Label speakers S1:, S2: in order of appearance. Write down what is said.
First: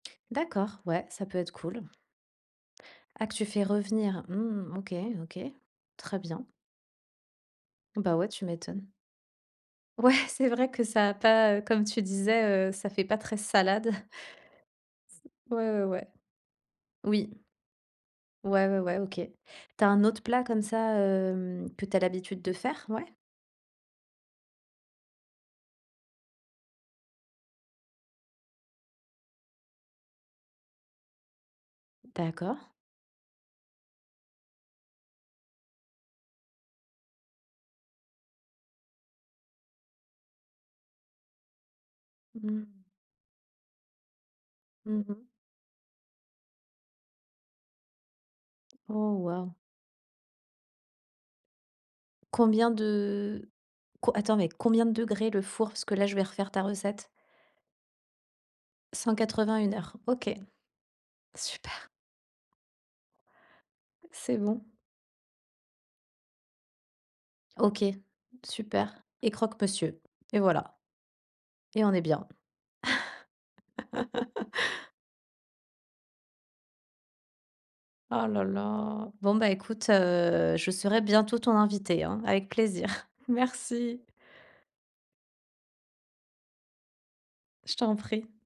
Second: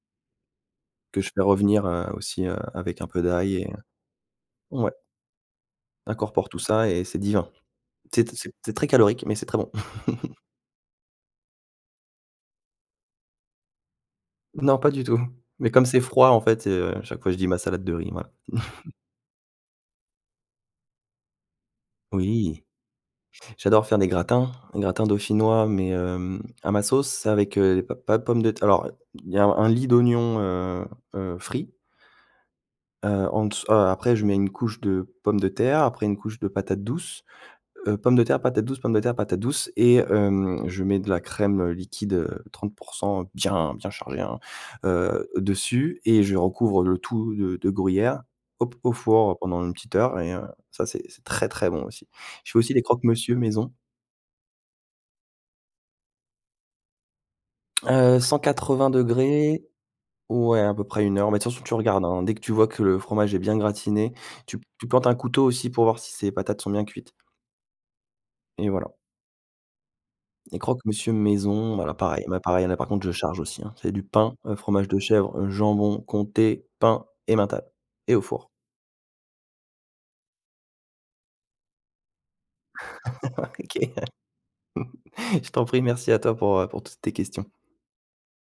S1: D'accord, ouais,
S2: Que
S1: ça
S2: je
S1: peut
S2: fais
S1: être cool.
S2: revenir, heu, aussi, heu, avec un peu
S1: Ah, que tu
S2: d'ail
S1: fais
S2: et heu,
S1: revenir? Mmh.
S2: ouais.
S1: OK, OK, très bien.
S2: Incorpore tout ça et c'est divin.
S1: Bah, ouais,
S2: C'est
S1: tu
S2: c'est c'est très
S1: m'étonnes.
S2: calorique mais c'est très bon.
S1: Ouais, c'est vrai que ça a pas, heu, comme tu disais, heu, ça fait pas très salade.
S2: Non, pas du tout
S1: Ouais,
S2: mais
S1: ouais,
S2: comme c'est
S1: ouais.
S2: froid, en fait, heu, chaque
S1: Oui.
S2: fois, je dis: «Ma salade de riz», voilà.
S1: Ouais, ouais ouais, OK. Tu as un autre plat comme ça, hem, que tu as l'habitude de
S2: Oui.
S1: faire? Ouais?
S2: J'adore faire des gratins gratins dauphinois mais hem, à ma sauce. C'est avec, heu, p pas de pommes de terr alors, heu, il y a un lit d'oignons, heu heu, frits.
S1: D'accord.
S2: Heu, en dess heu, après je mets une couche de pommes de terre, après une couche de patates douces, heu, pommes de terre, patates douces, pommes de terre, patates douces et hem, je mets de la crème, heu, liquide, heu,
S1: Mmh
S2: trente
S1: mh.
S2: pourcents bien, bien chargée, hein,
S1: Mmh mh.
S2: heu, dessus et je recouvre le tout de de gruyère, au p au
S1: Oh,
S2: four
S1: waouh!
S2: pendant 1 petite heure et heu, ça, c'est c'est très, très bon aussi. Je fais
S1: Combien
S2: aussi des croque-monsieur
S1: de
S2: maison.
S1: co attends mais combien de degrés, le four? Parce que là, je vais refaire ta recette.
S2: Heu, cent quatre-vingt
S1: 180,
S2: degrés,
S1: 1 heure. OK,
S2: ouais, à peu près 1 heure mais de toute façon, tu
S1: super.
S2: regardes, hein, dès que tu vois que le fromage est bien gratiné,
S1: C'est
S2: tu
S1: bon.
S2: tu plantes un couteau aussi pour voir si ses patates sont bien cuites.
S1: OK,
S2: Et
S1: super
S2: voilà.
S1: et croque monsieur et
S2: Les
S1: voilà
S2: croque-monsieur maison,
S1: et on
S2: voilà,
S1: est
S2: pareil,
S1: bien.
S2: ben, pareil, là, par contre je charge aussi, hein, c'est du pain, heu, fromage de chèvre, jambon, comté, pain, emmental et au
S1: Oh, là,
S2: four.
S1: là. Bon, bah, écoute, heu, je serai bientôt ton invitée, hein, avec plaisir.
S2: OK,
S1: Merci.
S2: je t'en prie. Merci à toi pour, heu, pour toutes tes questions.
S1: Je t'en prie.